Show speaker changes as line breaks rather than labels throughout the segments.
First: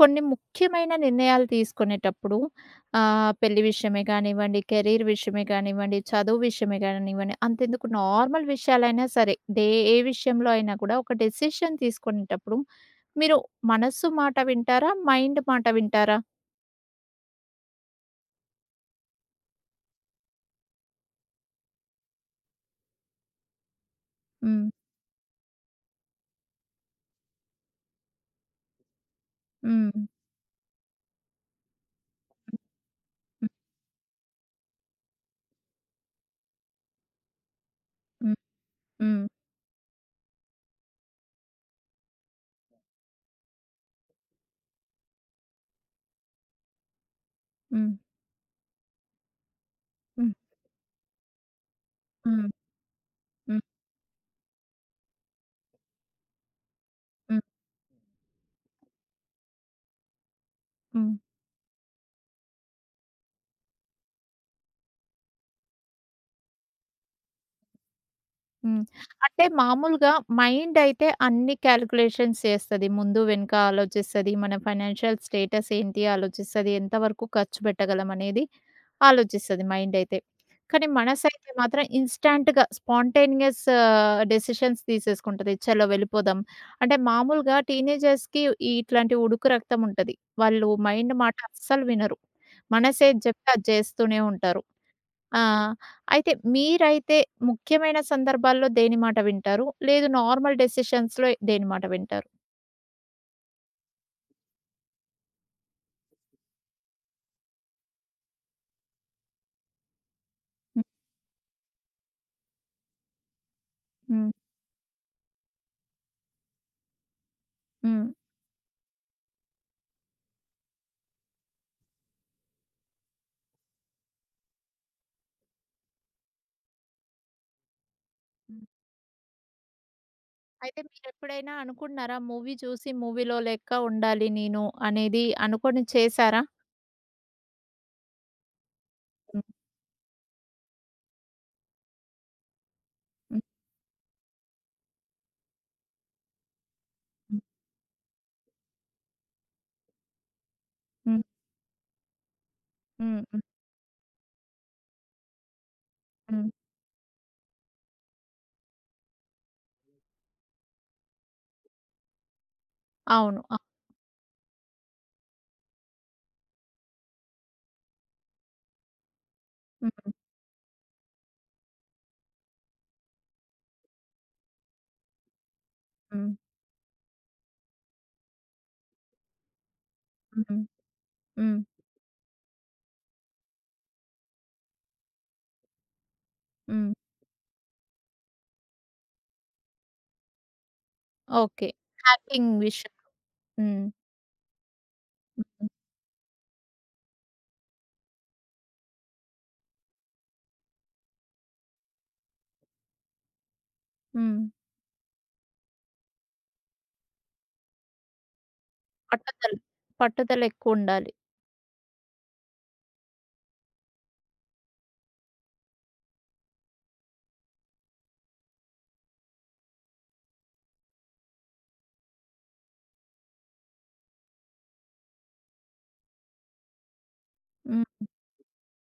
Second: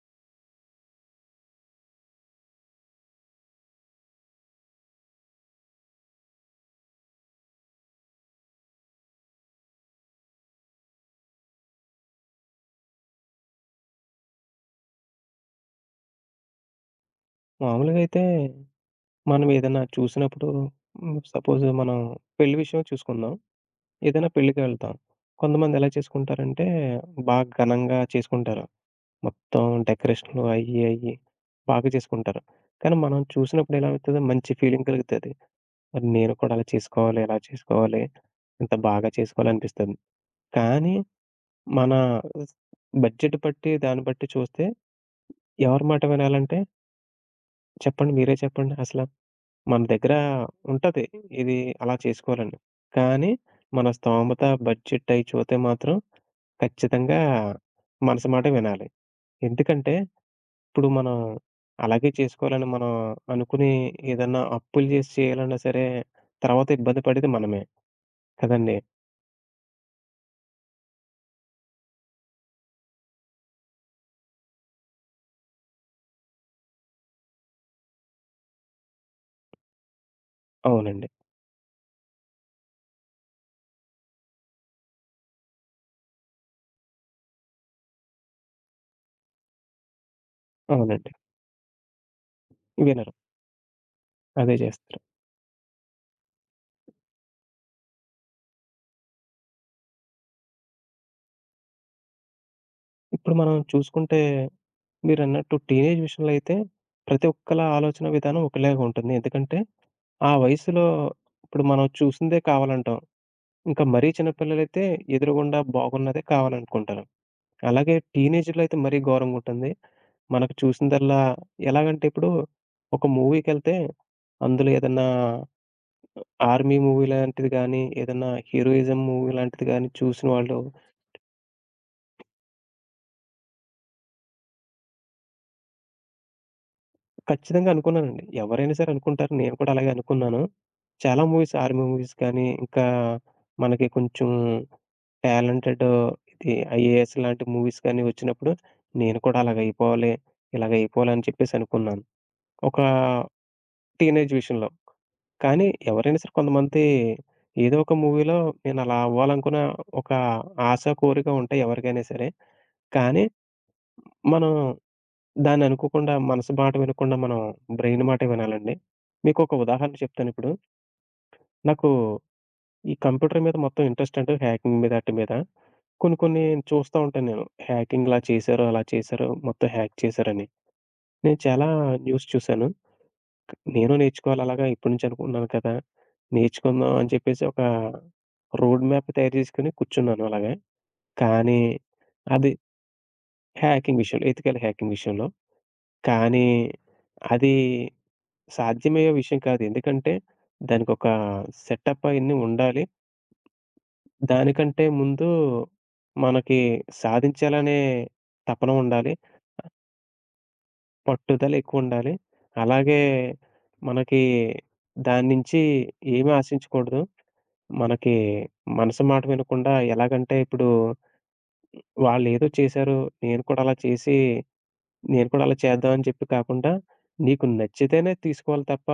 కొన్ని ముఖ్యమైన నిర్ణయాలు తీసుకునేటప్పుడు పెళ్లి విషయమే కానివ్వండి, కెరీర్ విషయమే కానివ్వండి, చదువు విషయమే కానివ్వండి, అంతెందుకు నార్మల్ విషయాలైనా సరే, డే ఏ విషయంలో అయినా కూడా ఒక డెసిషన్ తీసుకునేటప్పుడు మీరు మనస్సు మాట వింటారా? మైండ్ మాట వింటారా?
మామూలుగా అయితే మనం ఏదైనా చూసినప్పుడు సపోజ్ మనం పెళ్లి విషయం చూసుకుందాం. ఏదైనా పెళ్ళికి
హ్మ్.
వెళ్తాం. కొంతమంది ఎలా చేసుకుంటారంటే బాగా ఘనంగా చేసుకుంటారు. మొత్తం
హ్మ్.
డెకరేషన్‌లు అయ్యి బాగా చేసుకుంటారు. కానీ మనం చూసినప్పుడు ఎలా అవుతది, మంచి ఫీలింగ్ కలుగుతది. మరి నేను కూడా అలా చేసుకోవాలి, ఎలా చేసుకోవాలి,
హ్మ్.
ఇంత బాగా
హ్మ్.
చేసుకోవాలి అనిపిస్తది. కానీ మన బడ్జెట్ బట్టి దాన్ని బట్టి చూస్తే ఎవరి మాట వినాలంటే
హ్మ్.
చెప్పండి, మీరే చెప్పండి అసల? మన దగ్గర
హ్మ్. హ్మ్.
ఉంటది ఇది అలా
హ్మ్.
చేసుకోవాలని. కానీ
హ్మ్.
మన స్తోమత, బడ్జెట్ అయి చూతే మాత్రం ఖచ్చితంగా
హ్మ్.
మనసు మాట వినాలి. ఎందుకంటే ఇప్పుడు
హ్మ్.
మనం అలాగే చేసుకోవాలని మనం అనుకుని ఏదన్నా అప్పులు జేసి చేయాలన్నా సరే తర్వాత ఇబ్బంది పడేది మనమే. కదండీ!
హ్మ్. అంటే మామూలుగా మైండ్ అయితే అన్ని కాలిక్యులేషన్స్ చేస్తది. ముందు, వెనక ఆలోచిస్తది. మన ఫైనాన్షియల్ స్టేటస్ ఏంటి ఆలోచిస్తది. ఎంతవరకు ఖర్చు పెట్టగలం అనేది ఆలోచిస్తది మైండ్ అయితే. కానీ
అవునండి.
మనసైతే మాత్రం ఇన్‌స్టాంట్‌గా స్పాంటేనియస్ డెసిషన్స్ తీసేసుకుంటది. చలో వెళ్ళిపోదాం. అంటే మామూలుగా టీనేజర్స్‌కి ఇట్లాంటి ఉడుకు రక్తం ఉంటది. వాళ్ళు
అవునండి.
మైండ్ మాట అస్సలు వినరు.
వినరు.
మనసేది జెప్తే అది చేస్తూనే
అదే
ఉంటారు.
జేస్తారు.
ఆ! అయితే మీరైతే ముఖ్యమైన సందర్భాల్లో దేని మాట వింటారు? లేదు నార్మల్ డెసిషన్స్‌లో దేని మాట వింటారు?
ఇప్పుడు మనం చూసుకుంటే మీరన్నట్టు టీనేజ్ విషయంలో అయితే ప్రతి ఒక్కల ఆలోచన విధానం ఒకలాగా ఉంటుంది. ఎందుకంటే ఆ వయసులో
హ్మ్.
ఇప్పుడు మనం చూసిందే కావాలంటాం. ఇంకా మరీ చిన్న
హ్మ్.
పిల్లలైతే ఎదురుగుండా బాగున్నదే కావాలనుకుంటారు. అలాగే
హ్మ్.
టీనేజ్‌లో అయితే మరీ ఘోరంగుంటుంది. మనకు చూసిందల్లా ఎలాగంటే ఇప్పుడు ఒక మూవీకెళ్తే అందులో ఏదన్నా ఆర్మీ మూవీ లాంటిది గానీ, ఏదన్నా
హ్మ్.
హీరోయిజం మూవీ లాంటిది గానీ చూసిన వాళ్ళు
అయితే మీరెప్పుడైనా అనుకున్నారా? మూవీ చూసి మూవీలో లెక్క ఉండాలి నేను అనేది అనుకోని చేశారా?
ఖచ్చితంగా అనుకున్నానండి. ఎవరైనా సరే అనుకుంటారు.
హ్మ్.
నేను కూడా అలాగే అనుకున్నాను. చాలా మూవీస్, ఆర్మీ మూవీస్ కానీ, ఇంకా
హ్మ్.
మనకి కొంచెం టాలెంటెడ్ ఇది IAS
హ్మ్.
లాంటి మూవీస్ గాని వచ్చినప్పుడు, నేను కూడా అలాగైపోవాలి, ఇలాగైపోవాలి
హ్మ్.
అని చెప్పేసి అనుకున్నాను. ఒక
హ్మ్. హ్మ్.
టీనేజ్ విషయంలో. కానీ ఎవరైనా సరే
హ్మ్.
కొంతమంది ఏదో ఒక మూవీలో నేను అలా అవ్వాలనుకున్న ఒక ఆశ, కోరిక ఉంటాయి ఎవరికైనా సరే. కానీ
అవును. ఆ!
మనం దాన్ని అనుకోకుండా మనసు మాట వినకుండా మనం బ్రైన్ మాట వినాలండి. మీకొక ఉదాహరణ
హ్మ్.
చెప్తానిప్పుడు. నాకు ఈ కంప్యూటర్ మీద మొత్తం ఇంట్రెస్ట్ అంటే హ్యాకింగ్ మీద, ఆటి మీద. కొన్ని
హ్మ్.
కొన్ని చూస్తా ఉంటాను నేను. హ్యాకింగ్ ఇలా చేశారు, అలా చేశారు, మొత్తం హ్యాక్ చేశారని.
హ్మ్.
నేను
హ్మ్.
చాలా న్యూస్ చూశాను. నేను నేర్చుకోవాలి అలాగా ఇప్పటి నుంచి అనుకుంటున్నాను కదా!
హ్మ్.
నేర్చుకుందాం అని చెప్పేసి ఒక రోడ్ మ్యాప్ తయారు చేసుకొని కూర్చున్నాను అలాగా. కానీ
ఓకే. యాక్టింగ్
అది
విషయంలో. హ్మ్.
హ్యాకింగ్ విషయంలో, ఎథికల్ హ్యాకింగ్ విషయంలో.
హ్మ్.
కానీ అది సాధ్యమయ్యే విషయం కాదు. ఎందుకంటే దానికొక సెటప్ అయన్నీ ఉండాలి.
హ్మ్.
దానికంటే ముందు మనకి సాధించాలనే తపన ఉండాలి.
పట్టుదల పట్టుదలెక్కువుండాలి.
పట్టుదల ఎక్కువుండాలి. అలాగే మనకి దాని నుంచి ఏమి ఆశించకూడదు. మనకి మనసు మాట వినకుండా ఎలాగంటే ఇప్పుడు వాళ్ళేదో చేశారు. నేను కూడా అలా చేసి నేను కూడా అలా చేద్దామని చెప్పి కాకుండా, నీకు
హ్మ్.
నచ్చితేనే తీసుకోవాలి తప్ప,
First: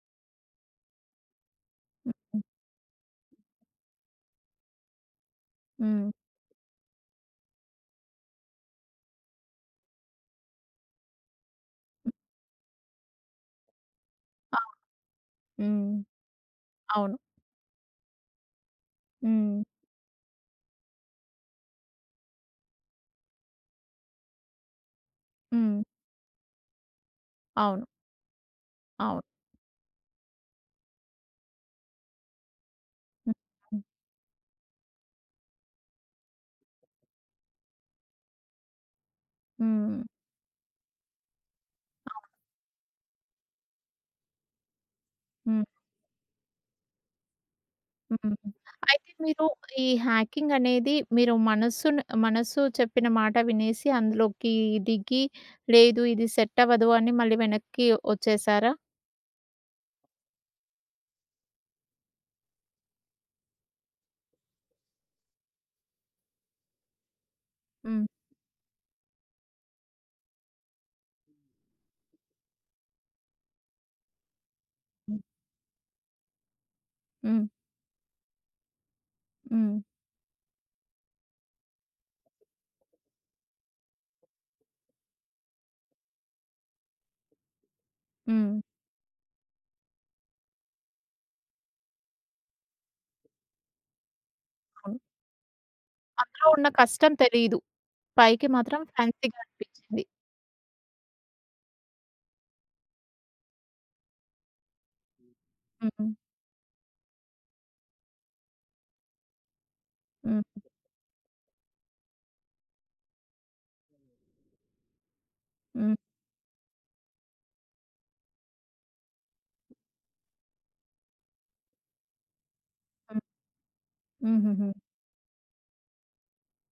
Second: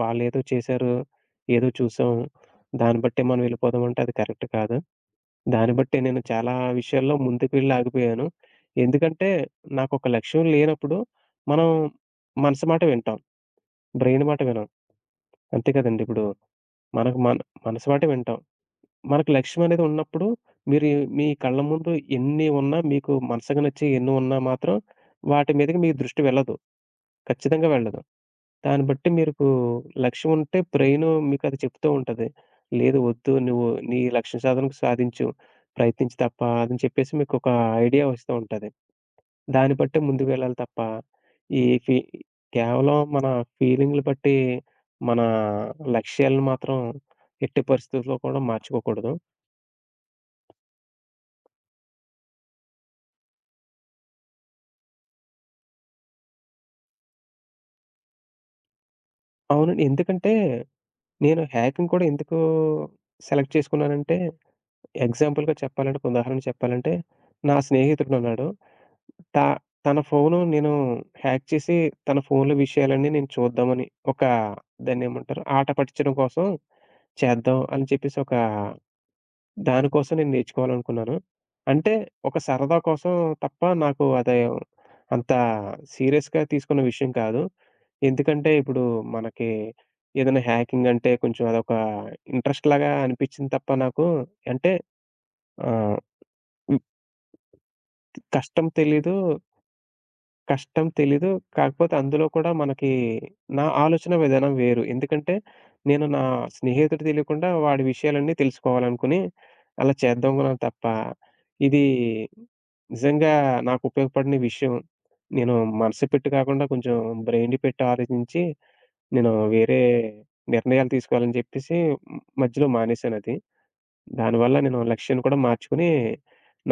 వాళ్ళేదో చేశారు, ఏదో చూసాం,
హ్మ్. హ్మ్.
దాన్ని బట్టే మనం వెళ్ళిపోదామంటే అది కరెక్ట్ కాదు. దాన్ని బట్టే
హ్మ్.
నేను చాలా విషయాల్లో ముందుకెళ్ళి ఆగిపోయాను. ఎందుకంటే, నాకొక లక్ష్యం లేనప్పుడు మనం మనసు మాట వింటాం. బ్రెయిన్ మాట వినం.
ఆ!
అంతే
హ్మ్.
కదండీ! ఇప్పుడు మనకు
అవును.
మన మనసు మాట వింటాం. మనకు లక్ష్యం
హ్మ్.
అనేది ఉన్నప్పుడు మీ కళ్ళ ముందు ఎన్ని ఉన్నా, మీకు మనసుకు నచ్చేయి ఎన్ని ఉన్నా మాత్రం వాటి మీదకి
హ్మ్.
మీ దృష్టి వెళ్ళదు. ఖచ్చితంగా
అవును.
వెళ్ళదు. దాన్ని బట్టి
అవును.
మీరుకు లక్ష్యం ఉంటే బ్రెయిను మీకది చెప్తూ ఉంటది. లేదు, వద్దు, నువ్వు
హ్మ్.
నీ లక్ష్య సాధనకు సాధించు. ప్రయత్నించు తప్ప అని చెప్పేసి మీకొక ఐడియా వస్తూ ఉంటది. దాన్ని బట్టే
హ్మ్.
ముందుకు వెళ్ళాలి తప్ప, ఈ ఫీ
అవును.
కేవలం మన ఫీలింగ్‌లు బట్టి మన
హ్మ్.
లక్ష్యాలను మాత్రం ఎట్టి పరిస్థితుల్లో
హ్మ్.
కూడా
అయితే
మార్చుకోకూడదు.
మీరు హ్యాకింగ్ అనేది మీరు మనస్సు చెప్పిన మాట వినేసి అందులోకి దిగి, లేదు ఇది సెట్ అవ్వదు అని మళ్ళీ వెనక్కి వచ్చేసారా?
అవునండి. ఎందుకంటే నేను హ్యాకింగ్ కూడా ఎందుకు సెలెక్ట్ చేసుకున్నానంటే ఎగ్జాంపుల్‌గా చెప్పాలంటే, ఒక ఉదాహరణ చెప్పాలంటే, నా
హ్మ్.
స్నేహితుడున్నాడు. త తన ఫోను నేను హ్యాక్ చేసి, తన ఫోన్‌లో విషయాలన్నీ నేను చూద్దామని ఒక
హ్మ్.
దాన్నేమంటారు, ఆట పట్టించడం కోసం
హ్మ్.
చేద్దాం అని చెప్పేసి ఒక
హ్మ్.
దానికోసం నేను నేర్చుకోవాలనుకున్నాను. అంటే ఒక సరదా కోసం తప్ప నాకు అది అంత సీరియస్‌గా తీసుకున్న విషయం కాదు. ఎందుకంటే,
హ్మ్.
ఇప్పుడు మనకి ఏదైనా హ్యాకింగ్ అంటే కొంచెం అదొక ఇంట్రెస్ట్‌లాగా అనిపించింది తప్ప నాకు అంటే
అవును.
ఆహ్
అందులో ఉన్న
హ్మ్.
కష్టం తెలీదు. పైకి
కష్టం
మాత్రం
తెలీదు.
ఫ్యాన్సీగా అనిపించింది.
కష్టం తెలీదు. కాకపోతే అందులో కూడా మనకి నా ఆలోచన విధానం వేరు. ఎందుకంటే నేను
హ్మ్.
నా స్నేహితుడు తెలియకుండా వాడి విషయాలన్నీ తెలుసుకోవాలనుకుని అలా చేద్దామనుకున్నాను
హ్మ్.
తప్ప, ఇది నిజంగా నాకు ఉపయోగపడిన విషయం. నేను
హ్మ్.
మనసు పెట్టి కాకుండా కొంచెం బ్రెయిన్ పెట్టి ఆలోచించి నేను వేరే నిర్ణయాలు తీసుకోవాలని చెప్పేసి మధ్యలో
హ్మ్.
మానేశానది. దానివల్ల
హుహుహు.
నేను లక్ష్యాన్ని కూడా మార్చుకొని,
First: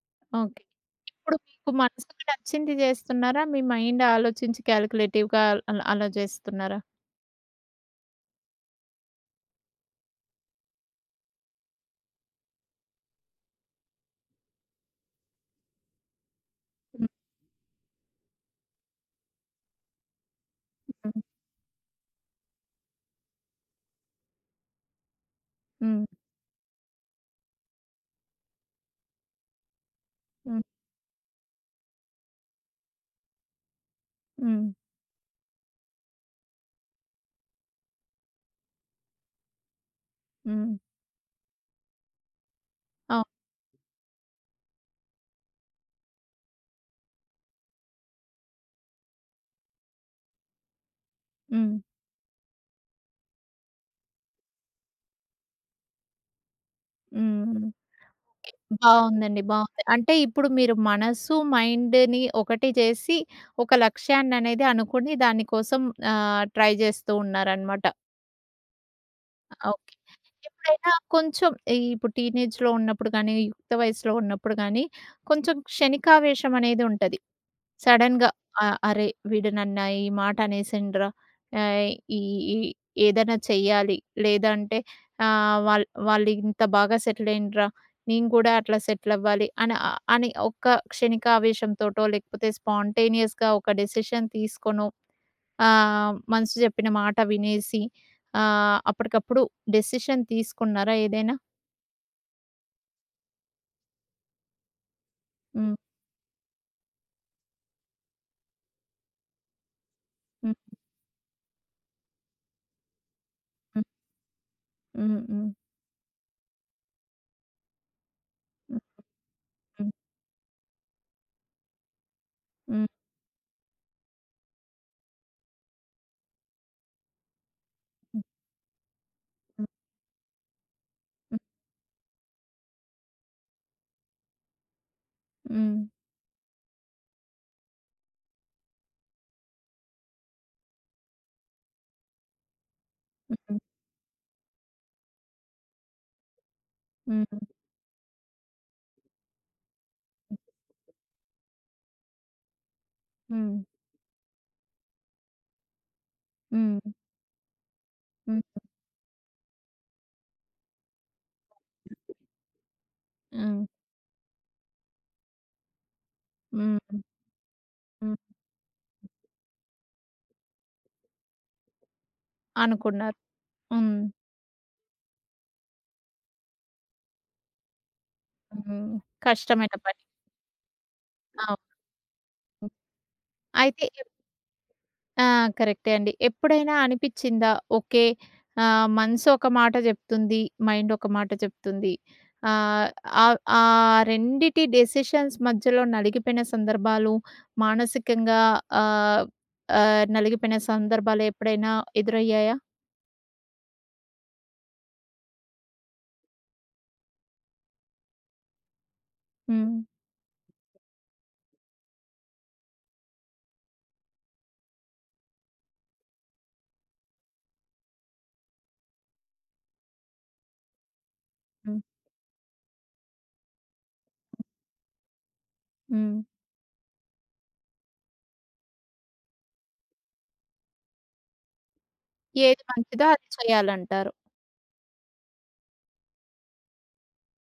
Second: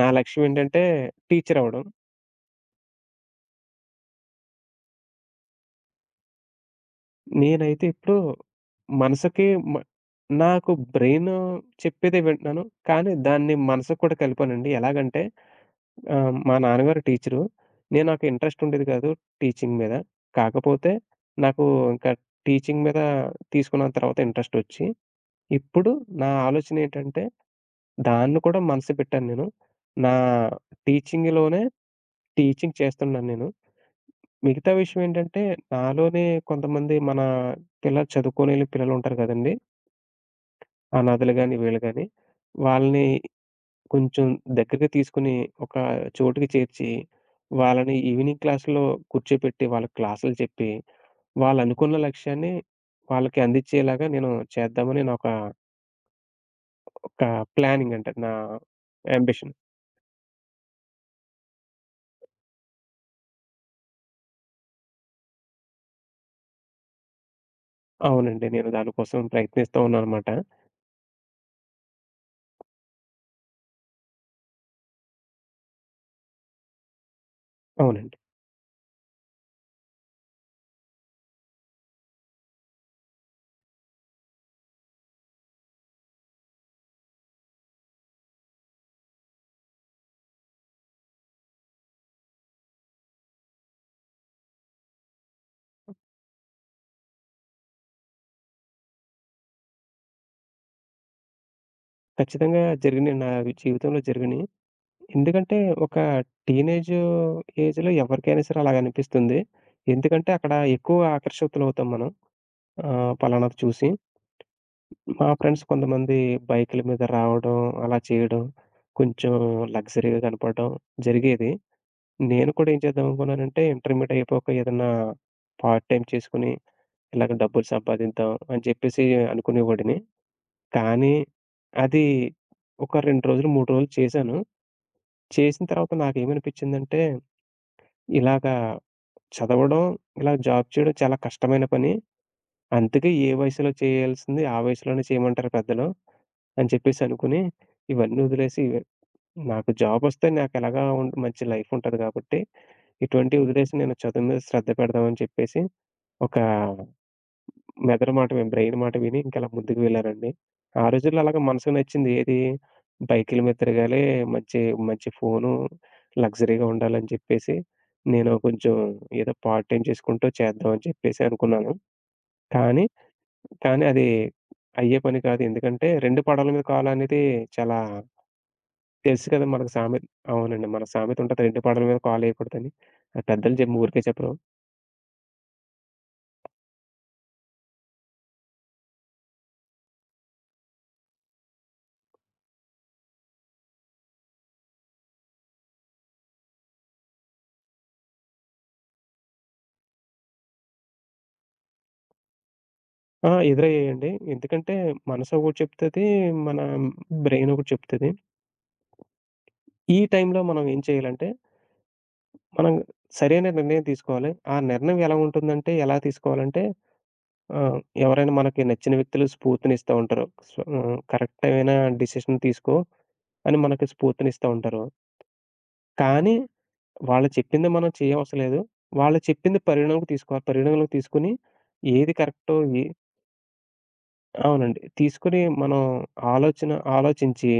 నా లక్ష్యం
ఓకే.
ఏంటంటే
ఇప్పుడు
టీచర్
మీకు
అవ్వడం.
మనసుకి నచ్చింది జేస్తున్నారా? మీ మైండ్ ఆలోచించి కాలిక్యులేటివ్‌గా అలా అలా జేస్తున్నారా?
నేనైతే ఇప్పుడు మనసుకి మ నాకు బ్రెయిను చెప్పేదే వింటున్నాను. కానీ దాన్ని మనసుకి కూడా కలిపానండి. ఎలాగంటే మా నాన్నగారు
హ్మ్.
టీచరు. నేను నాకు ఇంట్రెస్ట్ ఉండేది కాదు టీచింగ్ మీద. కాకపోతే నాకు ఇంకా టీచింగ్ మీద తీసుకున్న తర్వాత ఇంట్రెస్ట్ వచ్చి, ఇప్పుడు
హ్మ్.
నా ఆలోచన ఏంటంటే దాన్ని కూడా మనసు పెట్టాను నేను. నా
హ్మ్.
టీచింగ్‌లోనే టీచింగ్ చేస్తున్నాను నేను.
హ్మ్.
మిగతా విషయం ఏంటంటే, నాలోనే కొంతమంది మన పిల్లలు, చదువుకోలేని పిల్లలుంటారు గదండీ!
హ్మ్.
అనాథలు గాని, వీళ్ళు గాని. వాళ్ళని
అవును.
కొంచెం దగ్గరకి తీసుకొని, ఒక చోటుకి చేర్చి, వాళ్ళని ఈవినింగ్ క్లాస్‌లో కూర్చోపెట్టి, వాళ్ళకి క్లాసులు చెప్పి,
హ్మ్.
వాళ్ళనుకున్న లక్ష్యాన్ని వాళ్ళకి అందిచ్చేలాగా నేను చేద్దామని నా ఒక, ఒక
హ్మ్.
ప్లానింగ్ అంటే నా
బావుందండి.
యాంబిషన్.
బావుంది. అంటే ఇప్పుడు మీరు మనసు, మైండ్‌ని ఒకటి జేసి ఒక లక్ష్యాన్ననేది అనుకుని దాని కోసం ట్రై జేస్తూ ఉన్నారనమాట.
అవునండి. నేను దానికోసం ప్రయత్నిస్తూ
ఓకే.
ఉన్నాననమాట.
ఎప్పుడైనా కొంచెం ఈ ఇప్పుడు టీనేజ్‌లో ఉన్నప్పుడు గానీ, యుక్త వయసులో ఉన్నప్పుడు గానీ కొంచెం క్షణికావేశం అనేది ఉంటది.
అవునండి.
సడెన్‌గా అరే! వీడు నన్ను ఈ మాట అనేసిండ్రా! ఆహ్, ఈ ఈ ఏదైనా చెయ్యాలి. లేదంటే వాళ్ళు ఇంత బాగా సెటిల్ అయిండ్రా! నేను కూడా అట్లా సెటిల్ అవ్వాలి అని అని ఒక్క క్షణికావేశంతోటో లేకపోతే స్పాంటేనియస్‌గా ఒక డెసిషన్ తీసుకొనో మనసు చెప్పిన మాట వినేసి అప్పటికప్పుడు డెసిషన్ తీసుకున్నారా ఏదైనా?
ఖచ్చితంగా జరిగినియి నా జీవితంలో జరిగినియి. ఎందుకంటే
హ్మ్.
ఒక టీనేజ్ ఏజ్‌లో ఎవరికైనా సరే అలాగ అనిపిస్తుంది. ఎందుకంటే అక్కడ
హ్మ్.
ఎక్కువ ఆకర్షితులవుతాం మనం. పలానాది
హ్మ్.
చూసి.
హ్మ్.
మా
హ్మ్.
ఫ్రెండ్స్ కొంతమంది బైకుల మీద రావడం, అలా చేయడం, కొంచెం
హ్మ్.
లగ్జరీగా కనపడడం జరిగేది. నేను కూడా ఏం
హ్మ్.
చేద్దాం అనుకున్నానంటే ఇంటర్మీడియేట్ అయిపోయాక ఏదన్నా పార్ట్ టైమ్ చేసుకొని ఇలాగ డబ్బులు
హ్మ్.
సంపాదిద్దాం అని చెప్పేసి
హ్మ్. హ్మ్.
అనుకునేవాడిని. కానీ అది ఒక 2 రోజులు, 3 రోజులు చేశాను. చేసిన
హ్మ్.
తర్వాత నాకేమనిపించిందంటే ఇలాగా చదవడం, ఇలా జాబ్ చేయడం చాలా కష్టమైన పని. అందుకే ఏ
హ్మ్.
వయసులో చేయాల్సింది ఆ వయసులోనే చేయమంటారు పెద్దలు అని చెప్పేసి
హ్మ్.
అనుకుని
హ్మ్.
ఇవన్నీ వదిలేసి ఇవి- నాకు జాబొస్తే నాకెలాగా మంచి లైఫ్ ఉంటది కాబట్టి ఇటువంటివి
హ్మ్.
వదిలేసి నేను చదువు మీద శ్రద్ధ పెడదామని చెప్పేసి ఒక
హ్మ్.
మెదడు మాట
హ్మ్.
విని, బ్రైన్ మాట విని ఇంకలా ముందుకు వెళ్ళానండి. ఆ రోజుల్లో అలాగా మనసుకు నచ్చింది ఏది బైకుల మీద
హ్మ్.
తిరగాలి, మంచి మంచి ఫోను, లగ్జరీగా
హ్మ్.
ఉండాలని చెప్పేసి,
హ్మ్.
నేను కొంచెం ఏదో పార్ట్ టైమ్ చేసుకుంటూ చేద్దాం అని చెప్పేసి అనుకున్నాను. కానీ,
అనుకున్నారు.
కానీ
హ్మ్.
అది అయ్యే పని కాదు. ఎందుకంటే 2 పడవల మీద కాలనేది చాలా
హ్మ్.
తెలుసు కదా! మనకు
కష్టమైన పని.
సామెత. అవునండి. మన సామెత ఉంటది, 2
అవును.
పడవల మీద కాలేయకూడదని. అది పెద్దలు జెప్
అయితే
ఊరికే
ఎప్
చెప్పరు.
ఆ! కరెక్టే అండి. ఎప్పుడైనా అనిపిచ్చిందా? ఓకే. మనసు ఒక మాట జెప్తుంది. మైండ్ ఒక మాట చెప్తుంది. ఆహ్, ఆ రెండిటి డెసిషన్స్ మధ్యలో నలిగిపోయిన సందర్భాలు, మానసికంగా ఆహ్, నలిగిపోయిన సందర్భాలు ఎప్పుడైనా ఎదురయ్యాయా?
ఆ! ఎదురయ్యాయండి. ఎందుకంటే మనసు ఒకటి చెప్తది. మన బ్రెయిన్ ఒకటి చెప్తది.
హ్మ్.
ఈ టైంలో మనం ఏం చేయాలంటే, మనం సరైన నిర్ణయం తీసుకోవాలి. ఆ నిర్ణయం ఎలా ఉంటుందంటే, ఎలా తీసుకోవాలంటే ఆహ్, ఎవరైనా మనకి నచ్చిన వ్యక్తులు స్ఫూర్తినిస్తా ఉంటారు. సో, కరెక్ట్ అయిన
హ్మ్.
డిసిషన్ తీసుకో అని మనకి స్ఫూర్తినిస్తా ఉంటారు.
హ్మ్.
కానీ వాళ్ళు చెప్పింది మనం చేయవసరం లేదు. వాళ్ళు చెప్పింది పరిగణలోకి తీసుకోవాలి. పరిగణలోకి తీసుకొని ఏది కరెక్టో
ఏది
ఏ
మంచిదో అది చేయాలంటారు.
అవునండి. తీసుకొని మనం ఆలోచన ఆలోచించి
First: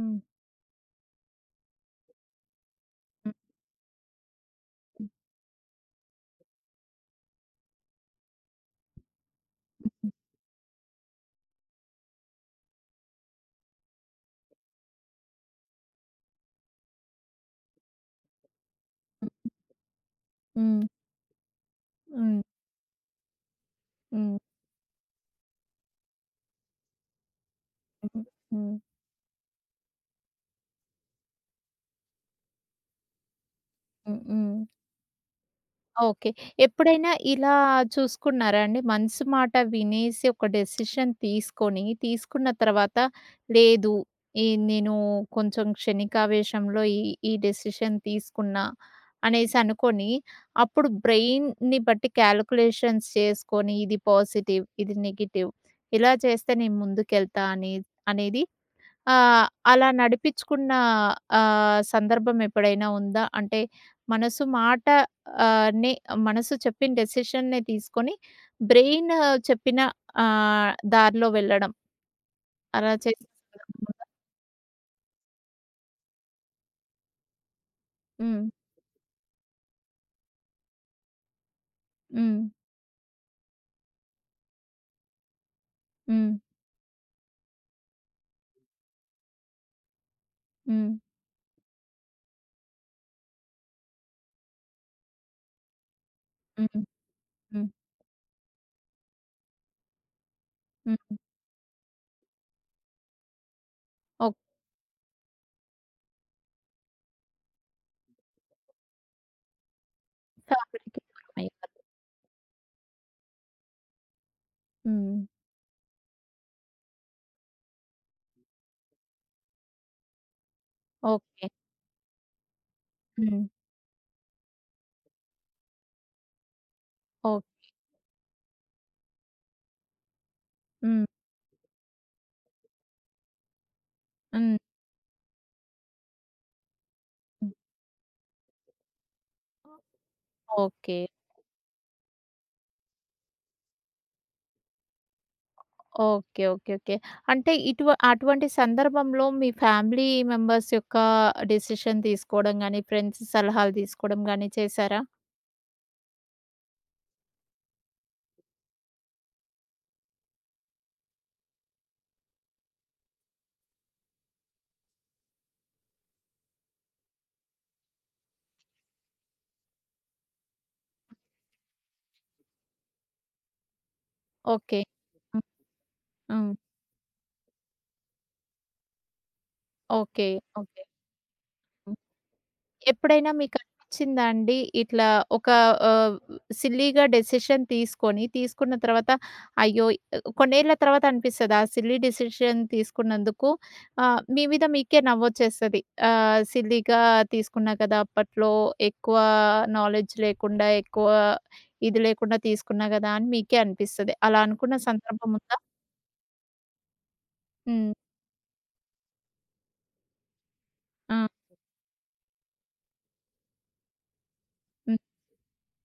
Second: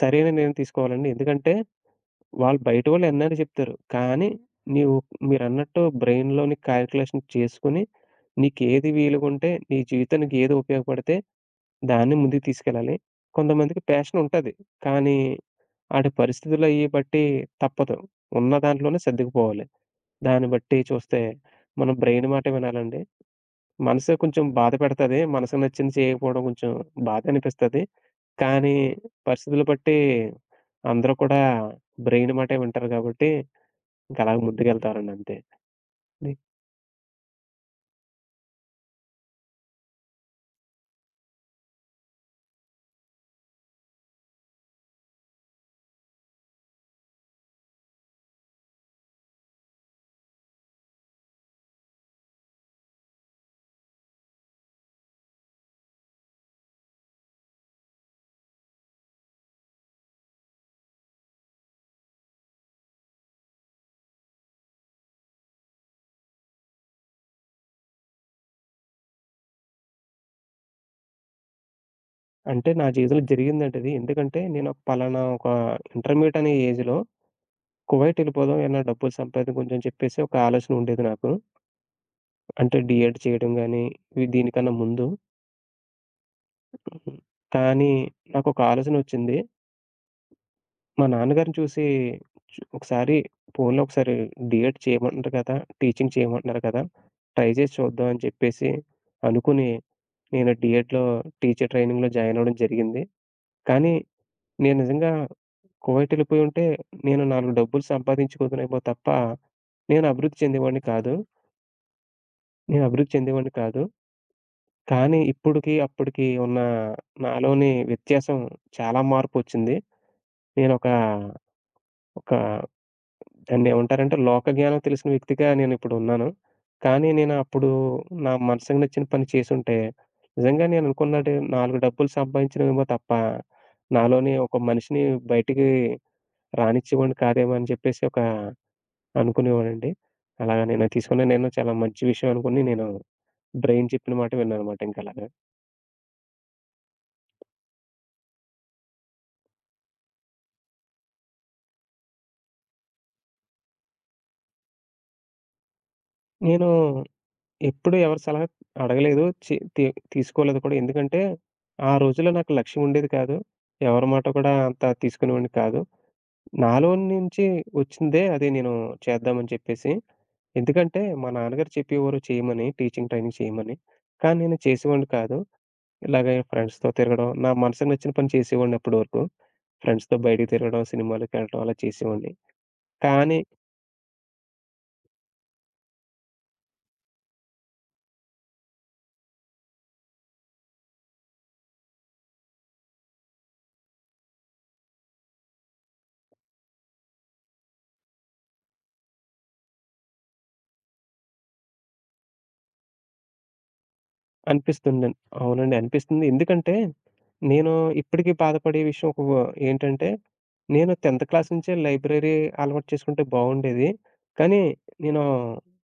హ్మ్.
సరైన నిర్ణయం తీసుకోవాలండి. ఎందుకంటే బయట వాళ్ళు ఎన్నైనా చెప్తారు. కానీ నీవు మీరన్నట్టు బ్రెయిన్‌లోని కాలిక్యులేషన్ చేసుకొని, నీకేది వీలుగుంటే, నీ
హ్మ్.
జీవితానికి ఏది ఉపయోగపడితే దాన్ని ముందుకు తీసుకెళ్ళాలి. కొంతమందికి ప్యాషన్ ఉంటది. కానీ ఆడి పరిస్థితులు అయ్యి బట్టి తప్పదు. ఉన్న దాంట్లోనే సర్దుకుపోవాలి. దాన్ని బట్టి
హ్మ్.
చూస్తే మనం బ్రెయిన్
హ్మ్.
మాట వినాలండి. మనసు
హ్మ్.
కొంచెం బాధ పెడతది. మనసుకు నచ్చింది చేయకపోవడం కొంచెం బాధ అనిపిస్తది. కానీ
హ్మ్.
పరిస్థితులు బట్టి అందరూ కూడా బ్రెయిన్ మాటే వింటారు కాబట్టి, ఇంక
హ్మ్.
అలాగే
హ్మ్.
ముందుకెళ్తారండి అంతే.
ఓకే.
ని
ఎప్పుడైనా ఇలా చూసుకున్నారా అండి? మనసు మాట వినేసి ఒక డెసిషన్ తీసుకొని, తీసుకున్న తర్వాత లేదు ఈ నేను కొంచెం క్షణికావేశంలో ఈ ఈ డెసిషన్ తీసుకున్నా అనేసి అనుకోని, అప్పుడు బ్రెయిన్‌ని బట్టి క్యాలిక్యులేషన్స్ చేసుకొని ఇది పాజిటివ్, ఇది నెగెటివ్ ఇలా చేస్తే నేను ముందుకెళ్తా అని అనేది అలా నడిపించుకున్న సందర్భం ఎప్పుడైనా ఉందా? అంటే మనసు మాట ఆహ్, ని మనసు చెప్పిన డెసిషన్‌ని తీసుకొని బ్రెయిన్ చెప్పిన దారిలో వెళ్ళడం.
అంటే నా
అలా
జీవితంలో
చేసిన సందర్భం
జరిగిందండి ఇది.
ఉందా?
ఎందుకంటే నేను ఒక పలానా ఒక ఇంటర్మీడియేట్ అనే ఏజ్‌లో కువైట్
హ్మ్.
వెళ్ళిపోదాం, ఏమైనా డబ్బులు సంపాదిద్దాం కొంచెం అని చెప్పేసి ఒక ఆలోచన ఉండేది నాకు.
హ్మ్.
అంటే డీఎడ్ చేయడం గాని, ఇవి దీనికన్నా ముందు.
హ్మ్.
కానీ నాకొక ఆలోచన వచ్చింది.
హ్మ్.
మా నాన్నగారిని చూసి ఒకసారి ఫోన్‌లో ఒకసారి డీఎడ్ చేయమంటున్నారు కదా! టీచింగ్ చేయమంటున్నారు కదా!
హ్మ్.
ట్రై
హ్మ్.
చేసి చూద్దాం అని చెప్పేసి అనుకుని నేను
హ్మ్.
డీఎడ్‌లో టీచర్ ట్రైనింగ్‌లో జాయిన్ అవ్వడం జరిగింది. కానీ
ఓకే.
నేను నిజంగా కువైట్ వెళ్ళిపోయి ఉంటే నేను నాలుగు డబ్బులు సంపాదించుకునేమో తప్ప నేను అభివృద్ధి చెందేవాడిని
ఫ్యామిలీకి
కాదు.
దూరమయ్యారు.
నేను అభివృద్ధి చెందేవాడిని కాదు.
హ్మ్.
కానీ ఇప్పటికి అప్పటికి ఉన్న నాలోని వ్యత్యాసం చాలా మార్పొచ్చింది. నేనొక
ఓకే.
ఒక ఒక
హ్మ్.
అండ్ ఏమంటారంటే లోక జ్ఞానం తెలిసిన వ్యక్తిగా నేనిప్పుడున్నాను. కానీ నేను
ఓకే.
అప్పుడు నా మనసుకు నచ్చిన పని చేసుంటే, నిజంగా
హ్మ్.
నేననుకున్నట్టు 4 డబ్బులు సంపాదించడమేమో తప్ప, నాలోని
హ్మ్.
ఒక మనిషిని బయటికి రానిచ్చేవాడిని
హ్మ్.
కాదేమో అని చెప్పేసి ఒక అనుకునేవాడండి. అలాగా నేను
ఓకే.
తీసుకున్న నిర్ణయం చాలా మంచి విషయం అనుకుని నేను బ్రెయిన్ చెప్పిన మాట విన్నాననమాట ఇంకలాగా.
ఓకే. ఓకే. ఓకే. అంటే అటువంటి సందర్భంలో మీ ఫ్యామిలీ మెంబర్స్ యొక్క డెసిషన్ తీసుకోవడం గాని, ఫ్రెండ్స్ సలహాలు తీసుకోవడం గాని చేశారా?
నేను ఎప్పుడు ఎవరి సలహా అడగలేదు. చి తీ తీసుకోలేదు కూడా. ఎందుకంటే, ఆ రోజుల్లో నాకు లక్ష్యం ఉండేది కాదు. ఎవరి మాట కూడా అంత తీసుకునేవాడిని కాదు. నాలో నుంచి వచ్చిందే అది నేను చేద్దామని చెప్పేసి. ఎందుకంటే, మా నాన్నగారు చెప్పేవారు చేయమని, టీచింగ్ ట్రైనింగ్ చేయమని. కానీ నేను
ఓకే.
చేసేవాడిని కాదు.
హ్మ్.
ఇలాగే
హ్మ్.
ఫ్రెండ్స్‌తో తిరగడం, నా మనసుకు నచ్చిన పని చేసేవాడిని అప్పటి వరకు. ఫ్రెండ్స్‌తో
ఓకే.
బయటికి తిరగడం,
ఓకే.
సినిమాలకెళ్ళడం అలా చేసేవాడిని.
ఎప్పుడైనా
కానీ
మీకనిపించిందా అండి? ఇట్లా ఒక ఆహ్, సిల్లీగా డెసిషన్ తీసుకొని, తీసుకున్న తర్వాత అయ్యో! కొన్నేళ్ల తర్వాత అనిపిస్తది. ఆ సిల్లీ డెసిషన్ తీసుకున్నందుకు మీ మీద మీకే నవ్వొచ్చేస్తది. సిల్లీగా తీసుకున్నా కదా! అప్పట్లో ఎక్కువ నాలెడ్జ్ లేకుండా, ఎక్కువ ఇది లేకుండా తీసుకున్నా కదా! అని మీకే అనిపిస్తది. అలా అనుకున్న
అనిపిస్తుందండి.
సందర్భం ఉందా?
అవునండి. అనిపిస్తుంది. ఎందుకంటే, నేను
హ్మ్.
ఇప్పటికి బాధపడే విషయం ఒక ఏంటంటే, నేను 10వ
ఆ!
క్లాస్ నుంచే లైబ్రరీ అలవాటు చేసుకుంటే బాగుండేది. కానీ,
హ్మ్.
నేను,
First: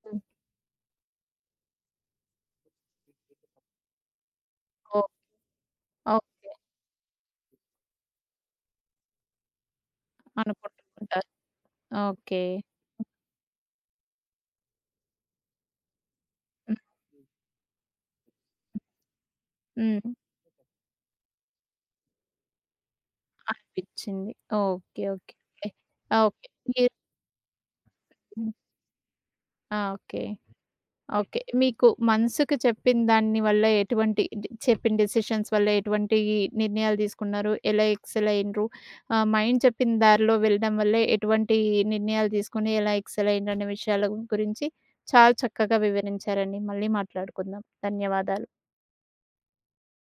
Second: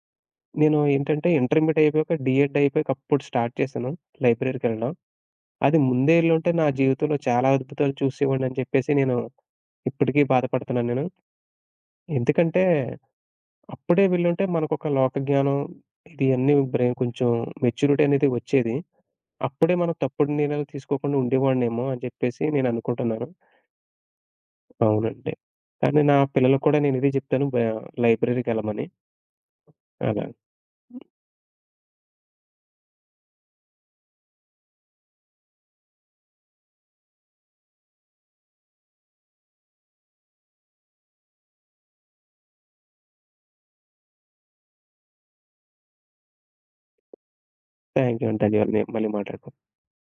హ్మ్.
నేను ఏంటంటే ఇంటర్మీడియేట్ అయిపోయాక, డీఎడ్ అయిపోయాక అప్పుడు స్టార్ట్ చేశాను లైబ్రరీకెళ్ళడం.
ఓహ్!
అది ముందే
ఓహ్!
ఎళ్ళుంటే నా జీవితంలో చాలా అద్భుతాలు చూసేవాడినని చెప్పేసి నేను ఇప్పటికీ
అనుకుంటూ
బాధపడుతున్నాను నేను.
ఉంటారు. ఓకే.
ఎందుకంటే, అప్పుడే వెళ్ళుంటే మనకొక లోక జ్ఞానం ఇది అన్నీ
హ్మ్.
బ్రె కొంచెం మెచ్యూరిటీ అనేది వచ్చేది. అప్పుడే మనం
హ్మ్.
తప్పుడు నిర్ణయాలు తీసుకోకుండా ఉండేవాడినేమో అని చెప్పేసి నేననుకుంటున్నాను.
అనిపించింది. ఓకే.
అవునండి.
ఓకే. ఓకే.
కానీ నా
ఆ! ఓకే.
పిల్లలకి కూడా
మీరు
నేనిదే జెప్తాను
హ్మ్.
లైబ్రరీకెళ్ళమని.
ఆ! ఓకే.
అలా.
ఓకే. మీకు మనసుకు చెప్పిన దాన్ని వల్ల ఎటువంటి చెప్పిన డెసిషన్స్ వల్ల ఎటువంటి నిర్ణయాలు తీసుకున్నారు? ఎలా ఎక్సెల్ అయ్యిండ్రు? మైండ్ చెప్పిన దారిలో వెళ్ళడం వల్ల ఎటువంటి నిర్ణయాలు తీసుకొని ఎలా ఎక్సెల్ అయ్యిండ్రు అనే విషయాల గురించి చాలా చక్కగా వివరించారండి. మళ్ళీ మాట్లాడుకుందాం.
థాంక్ యూ అండి.
ధన్యవాదాలు.
ధన్యవాదాలు. మళ్ళీ మాట్లాడుకుందాం.